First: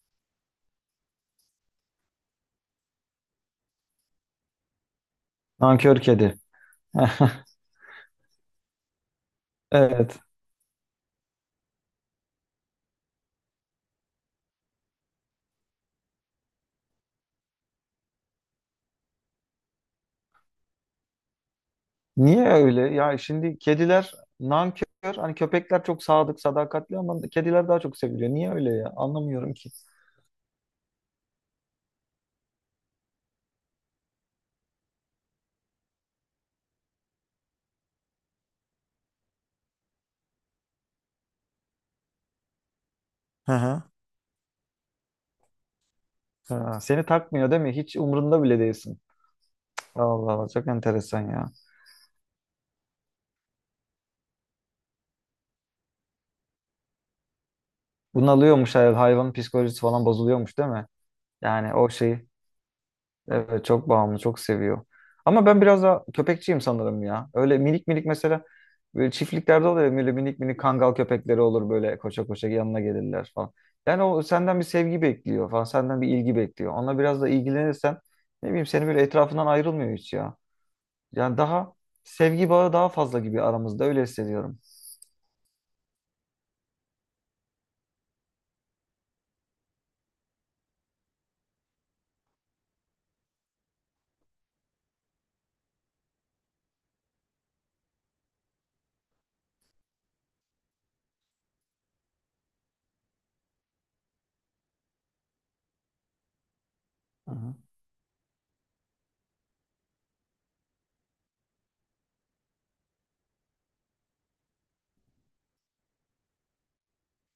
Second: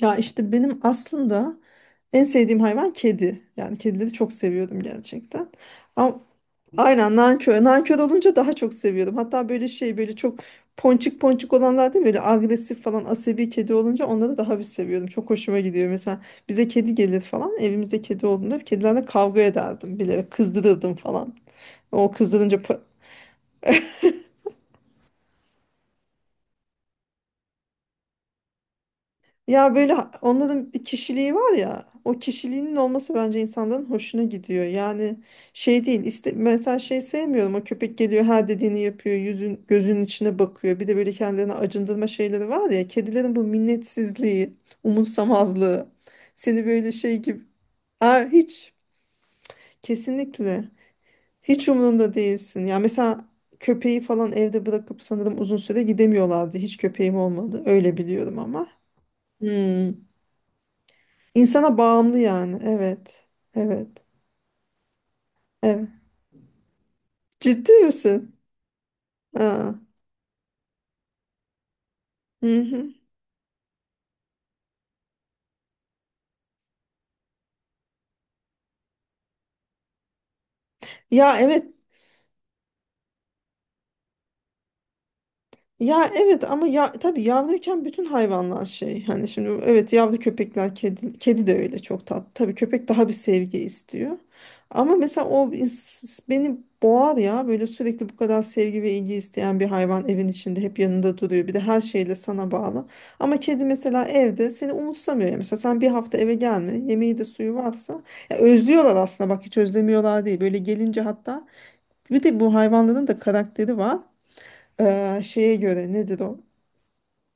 Ya işte benim aslında en sevdiğim hayvan kedi. Yani kedileri çok seviyordum gerçekten. Nankör Ama kedi. aynen nankör. Nankör olunca daha çok seviyordum. Hatta böyle şey böyle Evet. çok ponçik ponçik olanlar değil mi? Böyle agresif falan asabi kedi olunca onları daha bir seviyordum. Çok hoşuma gidiyor. Mesela bize kedi gelir falan. Evimizde kedi olduğunda kedilerle kavga ederdim. Bilerek kızdırırdım falan. O Niye kızdırınca pa- öyle? Ya şimdi kediler nankör. Hani köpekler çok sadık, sadakatli ama kediler daha çok seviliyor. Niye öyle ya? Anlamıyorum ki. Ya böyle onların bir kişiliği var ya, o kişiliğinin olması bence insanların hoşuna gidiyor. Yani şey değil iste, mesela şey sevmiyorum, o köpek geliyor her dediğini yapıyor, yüzün gözünün içine bakıyor. Bir de böyle kendilerini acındırma şeyleri var ya, kedilerin bu Hı hı. minnetsizliği, umursamazlığı seni Ha, böyle seni şey gibi. takmıyor değil mi? Hiç Aa, umurunda bile hiç, değilsin. Allah Allah, kesinlikle çok enteresan ya. hiç umurunda değilsin. Ya mesela köpeği falan evde bırakıp sanırım uzun süre gidemiyorlardı, hiç köpeğim olmadı, öyle biliyorum ama. Bunalıyormuş, hayvan psikolojisi Hmm. falan bozuluyormuş değil mi? Yani İnsana o bağımlı şey. yani. Evet. Evet, Evet. çok bağımlı, çok seviyor. Ama ben biraz Evet. daha köpekçiyim sanırım ya. Öyle Ciddi minik minik misin? mesela böyle çiftliklerde Aa. oluyor ya, böyle minik minik kangal köpekleri olur, böyle koşa koşa Hı yanına hı. gelirler falan. Yani o senden bir sevgi bekliyor falan, senden bir ilgi bekliyor. Ona biraz da ilgilenirsen ne bileyim, seni böyle etrafından ayrılmıyor hiç ya. Yani Ya daha evet. sevgi bağı daha fazla gibi aramızda, öyle hissediyorum. Ya evet, ama ya tabii yavruyken bütün hayvanlar şey, hani şimdi evet yavru köpekler, kedi kedi de öyle çok tatlı. Tabii köpek daha bir sevgi istiyor. Ama mesela beni boğar ya, böyle sürekli bu kadar sevgi ve ilgi isteyen bir hayvan evin içinde hep yanında duruyor. Bir de her şeyle sana bağlı. Ama kedi mesela evde seni umursamıyor ya. Mesela sen bir hafta eve gelme. Yemeği de Hı suyu hı. varsa, ya özlüyorlar aslında, bak hiç özlemiyorlar değil. Böyle gelince, hatta bir de bu hayvanların da karakteri var. Şeye göre nedir o?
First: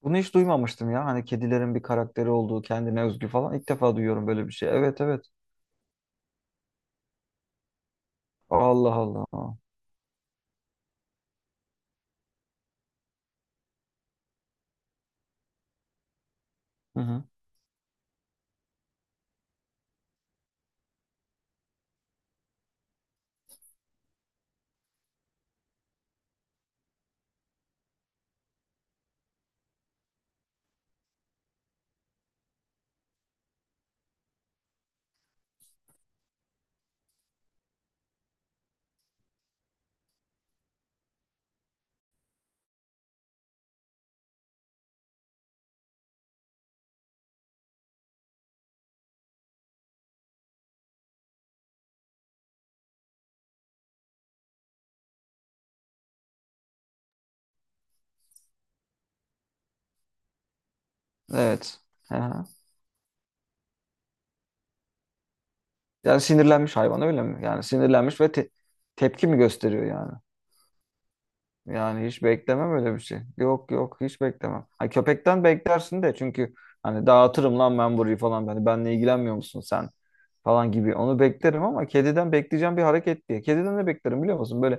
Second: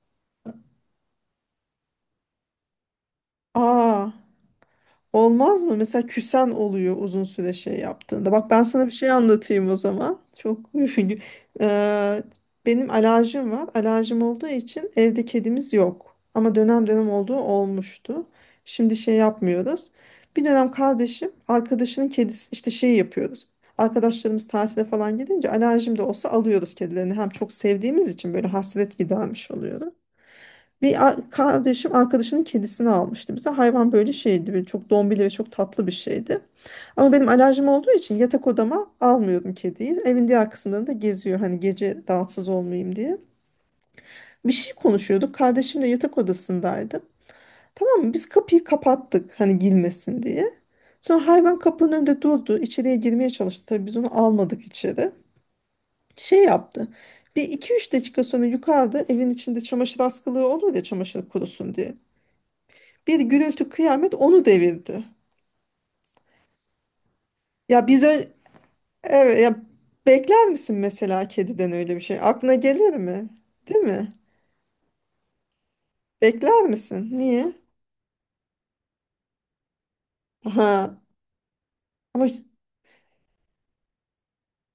Bunu hiç duymamıştım ya. Hani kedilerin bir karakteri olduğu, kendine özgü falan. İlk defa Aa, duyuyorum böyle bir şey. Evet, evet. olmaz mı? Mesela küsen oluyor uzun süre şey yaptığında. Bak ben sana bir Allah şey Allah. anlatayım o zaman. Çok Eee, benim alerjim var. Alerjim olduğu için evde kedimiz yok. Ama dönem Hı dönem hı. olduğu olmuştu. Şimdi şey yapmıyoruz. Bir dönem kardeşim arkadaşının kedisi işte şey yapıyoruz. Arkadaşlarımız tatile falan gidince alerjim de olsa alıyoruz kedilerini. Hem çok sevdiğimiz için böyle hasret gidermiş oluyoruz. Kardeşim arkadaşının kedisini almıştı bize. Hayvan böyle şeydi, böyle çok dombili ve çok tatlı bir şeydi. Ama benim alerjim olduğu için yatak odama almıyordum kediyi. Evin diğer kısımlarında geziyor, hani gece rahatsız olmayayım diye. Bir şey konuşuyorduk. Kardeşim de yatak odasındaydı. Tamam mı? Biz kapıyı kapattık hani girmesin diye. Sonra hayvan kapının önünde durdu, içeriye girmeye çalıştı. Tabii biz onu almadık içeri. Şey yaptı. Bir iki üç dakika sonra yukarıda evin içinde çamaşır askılığı olur ya, çamaşır kurusun Evet. diye, Aha. bir gürültü kıyamet, onu devirdi. Yani sinirlenmiş hayvan öyle mi? Yani Ya biz sinirlenmiş ve ö- tepki mi evet ya, gösteriyor yani? bekler misin mesela kediden öyle bir Yani hiç şey? Aklına beklemem öyle gelir bir şey. mi? Yok Değil yok, hiç mi? beklemem. Ha, köpekten beklersin de çünkü Bekler hani misin? Niye? dağıtırım lan ben burayı falan. Hani benle ilgilenmiyor musun sen falan Ha gibi. Onu beklerim ama ama kediden bekleyeceğim bir hareket diye. Kediden de beklerim, biliyor musun? Böyle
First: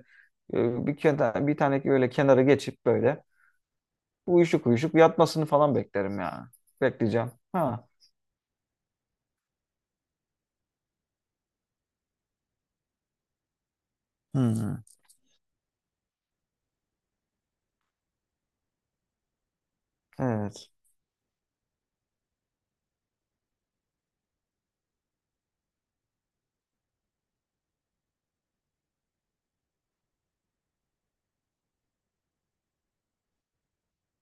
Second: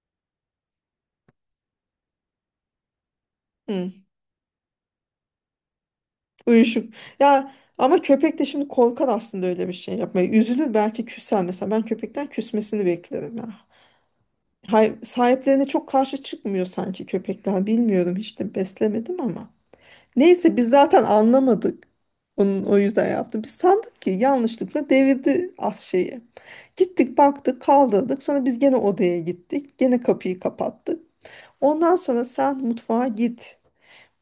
bir tane böyle kenara geçip böyle hı, uyuşuk uyuşuk yatmasını falan beklerim yani. uyuşuk. Bekleyeceğim. Ya Ha. ama köpek de şimdi korkar aslında öyle bir şey yapmaya. Üzülür belki, küser mesela. Ben köpekten küsmesini beklerim ya. Hmm. Hay, sahiplerine çok karşı çıkmıyor sanki köpekler. Bilmiyorum, hiç de beslemedim ama. Neyse biz Evet. zaten anlamadık onun o yüzden yaptı. Biz sandık ki yanlışlıkla devirdi az şeyi. Gittik baktık kaldırdık. Sonra biz gene odaya gittik. Gene kapıyı kapattık. Ondan sonra sen mutfağa git.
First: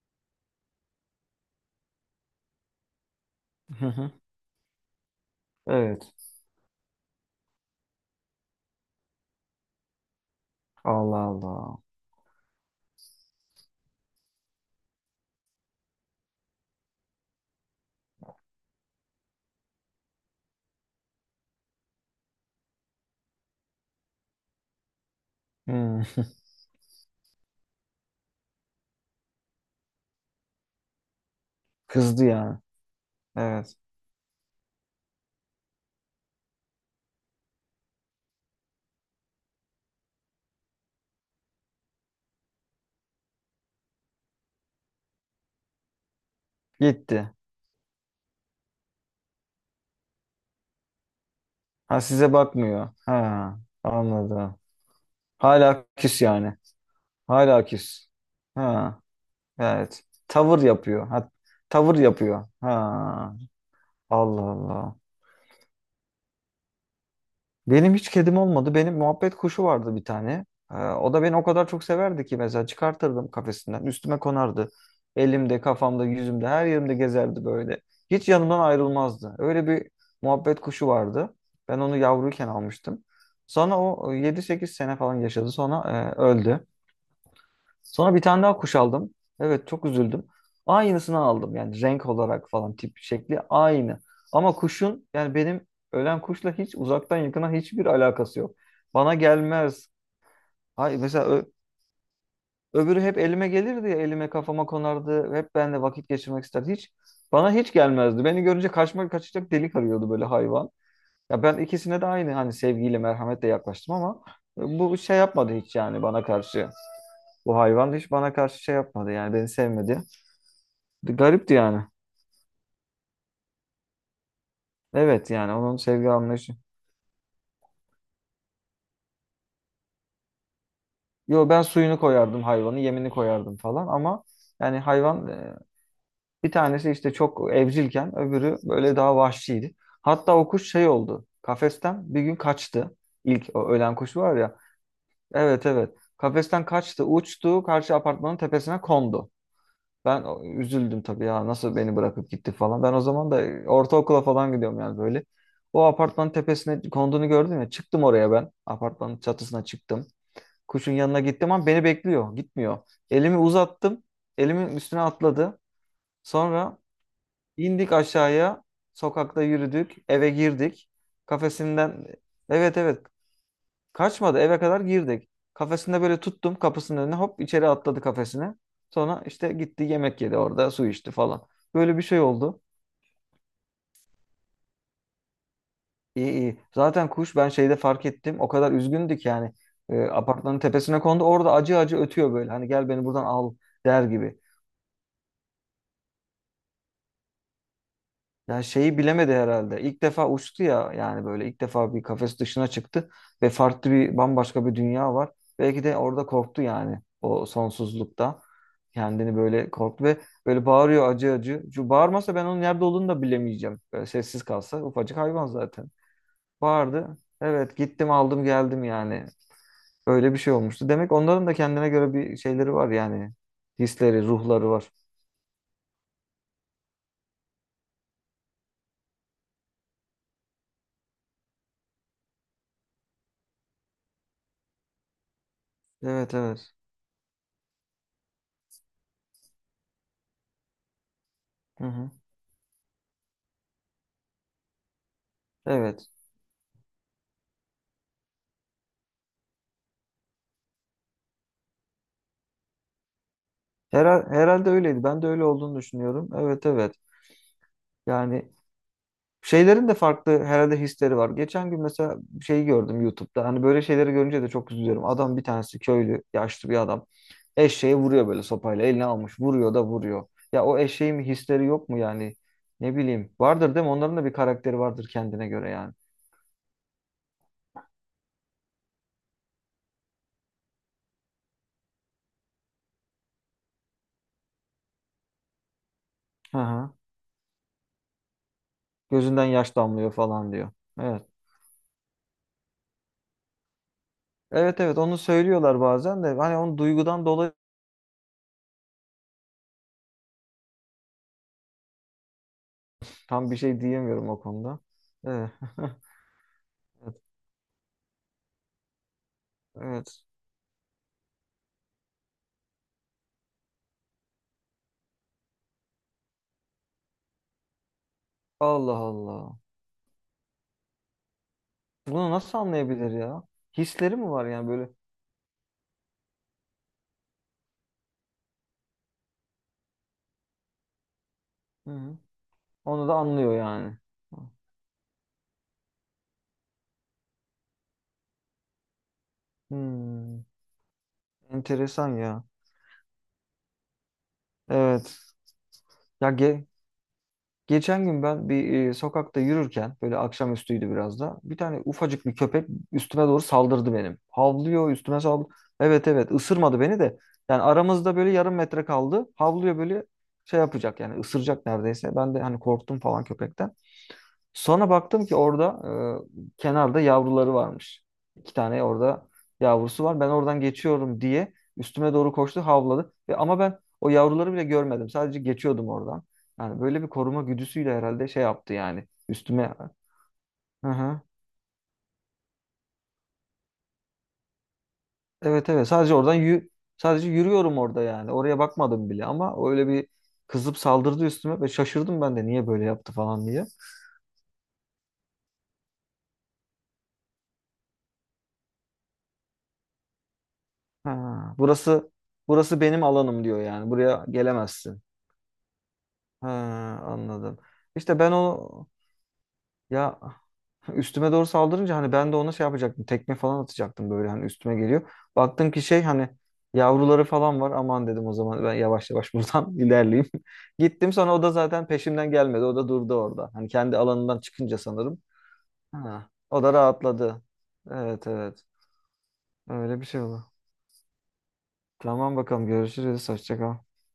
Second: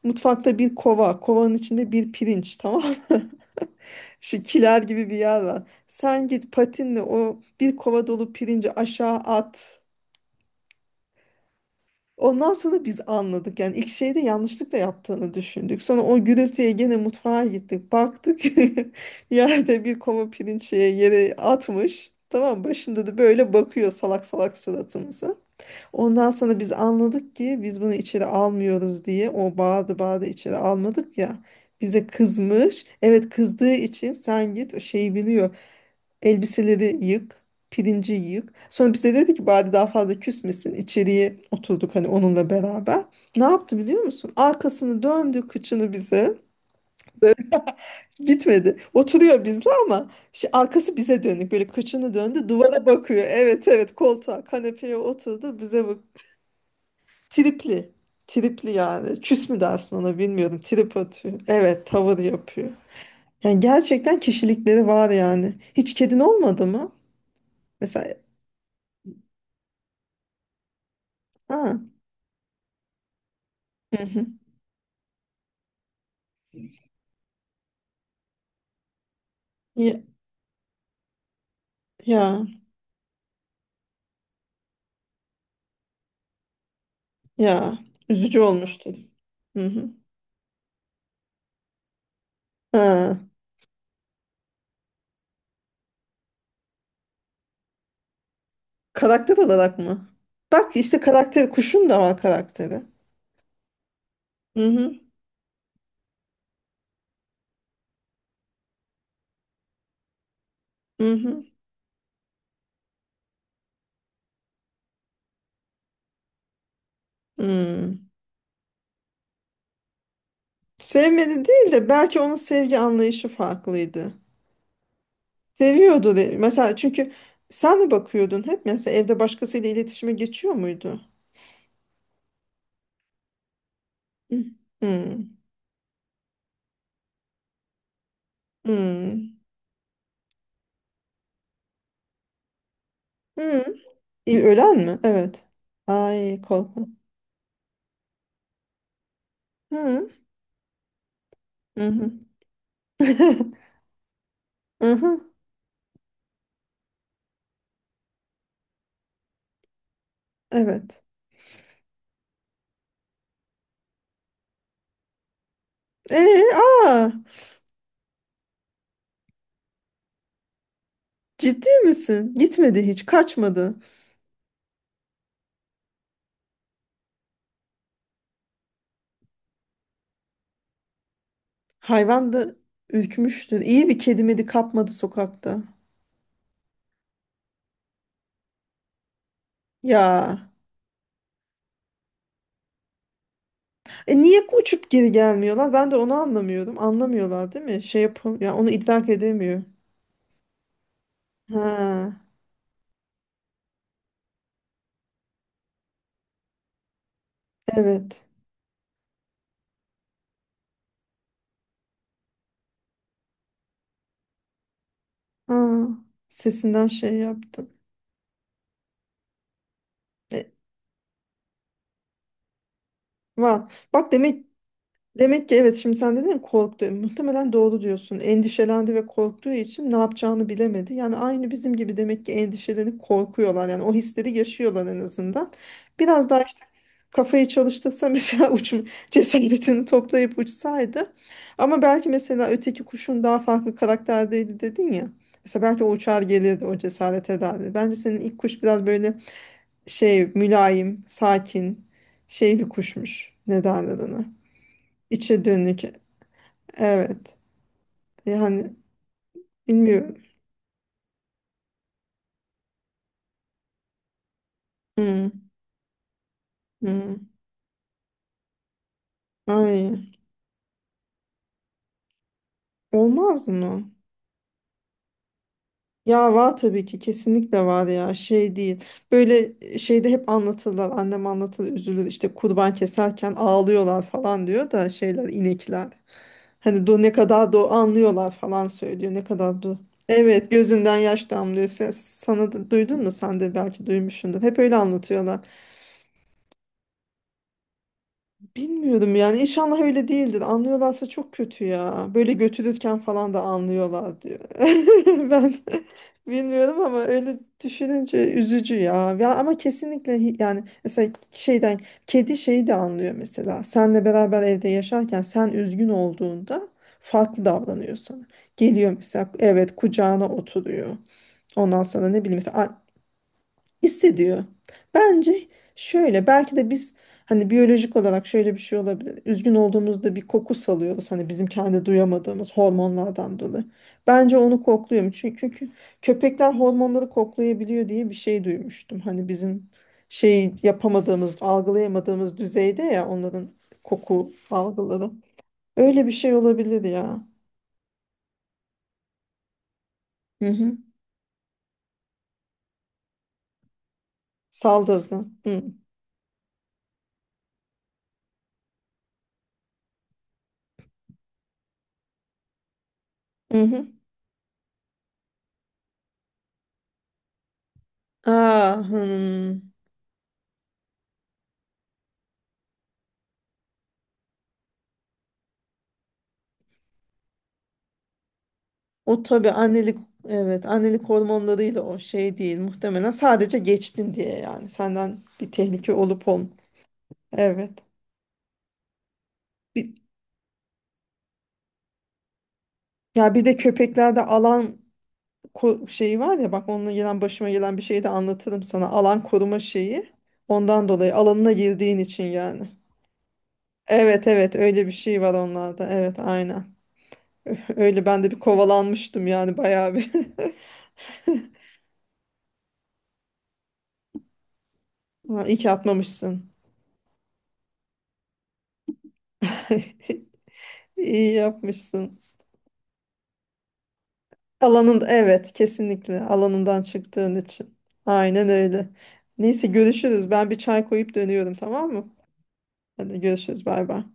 Mutfakta bir kova. Kovanın içinde bir pirinç, tamam mı? Hı hı. Şu kiler gibi bir yer var. Evet. Sen git patinle o bir kova dolu pirinci aşağı at. Allah Allah. Ondan sonra biz anladık yani, ilk şeyde yanlışlıkla yaptığını düşündük. Sonra o gürültüye gene mutfağa gittik. Baktık yerde bir kova pirinç şeye, yere atmış. Tamam mı? Başında da böyle bakıyor salak salak suratımıza. Hmm. Ondan sonra biz anladık ki, biz bunu içeri almıyoruz diye o bağırdı bağırdı, içeri almadık ya. Bize Kızdı yani. kızmış. Evet, kızdığı Evet. için sen git şeyi biliyor. Elbiseleri yık, pirinci yık. Sonra bize dedi ki bari daha fazla küsmesin. İçeriye oturduk hani onunla beraber. Ne yaptı biliyor musun? Arkasını döndü, kıçını bize. Gitti. Böyle. Bitmedi. Oturuyor bizle, ama arkası bize dönük. Böyle Ha, kıçını size döndü, duvara bakmıyor. bakıyor. Ha, Evet evet, koltuğa, anladım. kanepeye oturdu Hala bize bak. küs yani. Hala Tripli. küs. Tripli Ha, yani. Küs mü dersin evet. ona bilmiyorum. Tavır Trip yapıyor. Ha, atıyor. Evet tavır tavır yapıyor. yapıyor. Ha. Yani gerçekten Allah kişilikleri Allah. var yani. Hiç kedin olmadı mı? Benim hiç Mesela kedim olmadı. Benim muhabbet kuşu vardı bir tane. O da beni o kadar ha. çok severdi ki mesela çıkartırdım kafesinden. Hı Üstüme hı. konardı. Elimde, kafamda, yüzümde, her yerimde gezerdi böyle. Hiç yanımdan ayrılmazdı. Öyle bir Ya, muhabbet kuşu vardı. Ben onu ya, yavruyken almıştım. Sonra o e, 7-8 sene falan yaşadı. Sonra öldü. ya. Sonra bir Üzücü tane daha kuş olmuştu. aldım. Hı Evet, çok hı. üzüldüm. Aynısını aldım yani, renk olarak falan, tip Ha, şekli aynı. Ama kuşun yani, benim ölen kuşla hiç uzaktan yakına hiçbir alakası yok. Bana karakter olarak gelmez. mı? Bak Hay işte mesela karakter, kuşun da var karakteri. öbürü hep elime gelirdi ya, elime kafama Hı hı, konardı. Hep benimle vakit geçirmek isterdi. Hiç bana hiç gelmezdi. Beni görünce kaçmak, kaçacak delik arıyordu böyle hayvan. hı Ya hı. ben ikisine de aynı hani sevgiyle merhametle yaklaştım ama bu şey yapmadı hiç yani bana karşı. Bu hayvan Hmm. hiç bana karşı şey yapmadı yani, beni sevmedi. Sevmedi Garipti değil yani. de, belki onun sevgi anlayışı farklıydı. Evet yani, onun sevgi anlayışı. Mesela çünkü sen mi bakıyordun hep? Mesela evde başkasıyla iletişime geçiyor muydu? Yo, ben suyunu koyardım hayvanı, yemini koyardım falan ama Hı. yani Hmm. hayvan bir tanesi işte çok evcilken öbürü böyle daha Hmm. vahşiydi. Hatta o kuş şey oldu. Kafesten bir gün kaçtı. İlk Hmm. o ölen kuş var ya. Ölen mi? Evet. Evet, evet. Ay Kafesten korkunç. kaçtı, uçtu, karşı apartmanın tepesine kondu. Hı hı. Ben üzüldüm tabii ya, nasıl Hı beni hı. bırakıp gitti falan. Ben o zaman da ortaokula falan gidiyorum yani Hı. böyle. O apartmanın tepesine konduğunu gördüm ya, çıktım oraya ben. Apartmanın çatısına çıktım. Kuşun Evet. yanına gittim ama beni bekliyor, gitmiyor. Elimi uzattım. Elimin üstüne atladı. Ee, Sonra aa, indik aşağıya. Sokakta yürüdük. Eve girdik. ciddi Kafesinden misin? evet Gitmedi evet. hiç, kaçmadı. Kaçmadı, eve kadar girdik. Kafesinde böyle tuttum, kapısının önüne hop içeri atladı kafesine. Sonra işte gitti, yemek yedi orada, su içti falan. Böyle bir şey Hayvan da oldu. ürkmüştür. İyi bir kedi medi kapmadı sokakta. İyi iyi. Zaten kuş, ben şeyde fark ettim, o kadar üzgündü ki yani Ya. apartmanın tepesine kondu, orada acı acı ötüyor böyle. Hani gel beni buradan al der E gibi. niye uçup geri gelmiyorlar? Ben de onu anlamıyorum. Anlamıyorlar değil mi? Şey yapam ya, Yani onu şeyi idrak bilemedi edemiyor. herhalde. İlk defa uçtu ya yani, böyle ilk defa bir Ha, kafes dışına çıktı ve farklı bir, bambaşka bir dünya var. Belki de orada korktu yani, o evet. sonsuzlukta kendini böyle korktu ve böyle bağırıyor acı acı. Şu bağırmasa ben onun nerede olduğunu da bilemeyeceğim. Böyle sessiz kalsa, ufacık hayvan zaten. Ha, sesinden şey Bağırdı. yaptım. Evet, gittim aldım geldim yani. Öyle bir E, şey olmuştu. Demek onların da kendine göre bir şeyleri var yani. var. Bak Hisleri, demek. ruhları var. Demek ki evet, şimdi sen dedin ya korktu. Muhtemelen doğru diyorsun. Endişelendi ve korktuğu için ne yapacağını bilemedi. Yani aynı bizim gibi demek ki endişelenip korkuyorlar. Yani o hisleri yaşıyorlar en azından. Biraz Evet, daha işte evet. kafayı çalıştırsa mesela uçum cesaretini toplayıp uçsaydı. Ama Hı belki hı. mesela öteki kuşun daha farklı karakterdeydi dedin ya. Mesela belki o Evet. uçar gelirdi, o cesaret ederdi. Bence senin ilk kuş biraz böyle şey, mülayim, sakin, şey bir kuşmuş. Ne derler ona? Herhalde öyleydi. Ben de öyle İçe olduğunu dönük. düşünüyorum. Evet, evet. Evet. Yani Yani şeylerin de bilmiyorum. farklı herhalde hisleri var. Geçen gün mesela şeyi gördüm YouTube'da. Hani böyle şeyleri görünce de çok üzülüyorum. Hmm, Adam, bir tanesi köylü, yaşlı bir adam. hmm. Eşeğe vuruyor böyle sopayla. Eline almış. Vuruyor da Ay, vuruyor. Ya o eşeğin bir hisleri yok mu yani? Ne bileyim. olmaz Vardır mı? değil mi? Onların da bir karakteri vardır kendine göre yani. Ya var tabii ki, kesinlikle var ya, şey değil. Böyle şeyde hep anlatırlar, annem anlatır, üzülür işte kurban keserken ağlıyorlar falan diyor da, şeyler inekler. Hı Hani hı. do ne kadar do anlıyorlar falan söylüyor, ne Gözünden kadar yaş do. damlıyor Evet falan diyor. gözünden Evet. yaş damlıyor. Sana da duydun mu? Sen de belki duymuşsundur. Hep öyle Evet evet, onu anlatıyorlar. söylüyorlar bazen de. Hani onu duygudan dolayı Bilmiyorum yani, inşallah öyle değildir. Anlıyorlarsa çok kötü ya. Böyle götürürken falan da tam bir şey anlıyorlar diyemiyorum o diyor. konuda. Evet. Ben bilmiyorum ama öyle düşününce üzücü ya. Ya ama kesinlikle Evet. Yani mesela şeyden kedi şeyi de anlıyor mesela. Senle beraber evde yaşarken sen üzgün olduğunda farklı davranıyor sana. Geliyor Allah mesela, Allah. evet kucağına oturuyor. Ondan sonra ne Bunu bileyim nasıl mesela anlayabilir ya? Hisleri mi hissediyor. var yani böyle? Bence şöyle, belki de biz hani biyolojik olarak şöyle bir şey olabilir. Üzgün olduğumuzda bir koku salıyoruz hani, bizim kendi Hı. Hı. duyamadığımız Onu da hormonlardan anlıyor dolayı. yani. Bence onu kokluyorum çünkü, köpekler hormonları koklayabiliyor diye bir şey duymuştum. Hani bizim Hmm. şey yapamadığımız, Enteresan algılayamadığımız ya. düzeyde ya onların koku algıları. Evet. Öyle bir Ya şey olabilir ya. geçen gün ben bir sokakta yürürken, böyle Hı hı. akşamüstüydü biraz da, bir tane ufacık bir köpek üstüme doğru saldırdı benim. Havlıyor, üstüme Saldırdı. saldırdı. Hı Evet evet, ısırmadı beni de. Yani aramızda böyle yarım metre kaldı. Havlıyor böyle, şey yapacak yani, ısıracak neredeyse. Ben de hani korktum falan hı. köpekten. Hı. Sonra baktım ki orada kenarda yavruları varmış. İki Aa, tane orada hmm. yavrusu var. Ben oradan geçiyorum diye üstüme doğru koştu, havladı. Ve ama ben o yavruları bile görmedim. Sadece geçiyordum oradan. Yani böyle bir koruma güdüsüyle herhalde şey yaptı yani O tabii üstüme. annelik, evet Hı annelik hı. hormonlarıyla, o şey değil muhtemelen, sadece geçtin diye, yani senden bir Evet evet, tehlike sadece olup oradan ol. Sadece Evet. yürüyorum orada yani. Oraya bakmadım bile ama o öyle Bir, bir kızıp saldırdı üstüme ve şaşırdım ben de, niye böyle yaptı ya bir falan de diye. köpeklerde alan şeyi var ya, bak onunla gelen başıma gelen bir şeyi de anlatırım sana. Alan koruma şeyi. Ondan dolayı, alanına Ha, girdiğin burası, için yani. burası benim alanım diyor yani. Buraya Evet evet öyle bir gelemezsin. şey var onlarda. Evet Ha, aynen. anladım. Öyle İşte ben de ben bir onu kovalanmıştım yani bayağı bir. ya üstüme doğru saldırınca hani ben de ona şey yapacaktım. Tekme falan atacaktım, böyle hani üstüme geliyor. Ha, İyi ki Baktım ki şey, hani atmamışsın. yavruları falan var. Aman dedim, o zaman ben yavaş yavaş buradan ilerleyeyim. Gittim İyi sonra, o da zaten yapmışsın. peşimden gelmedi. O da durdu orada. Hani kendi alanından çıkınca Alanında, sanırım. evet kesinlikle Ha, o da alanından çıktığın rahatladı. için. Evet, Aynen evet. öyle. Neyse Öyle bir şey görüşürüz. Ben oldu. bir çay koyup dönüyorum tamam mı? Tamam bakalım, Hadi görüşürüz. Hoşça görüşürüz, kal. bay bay.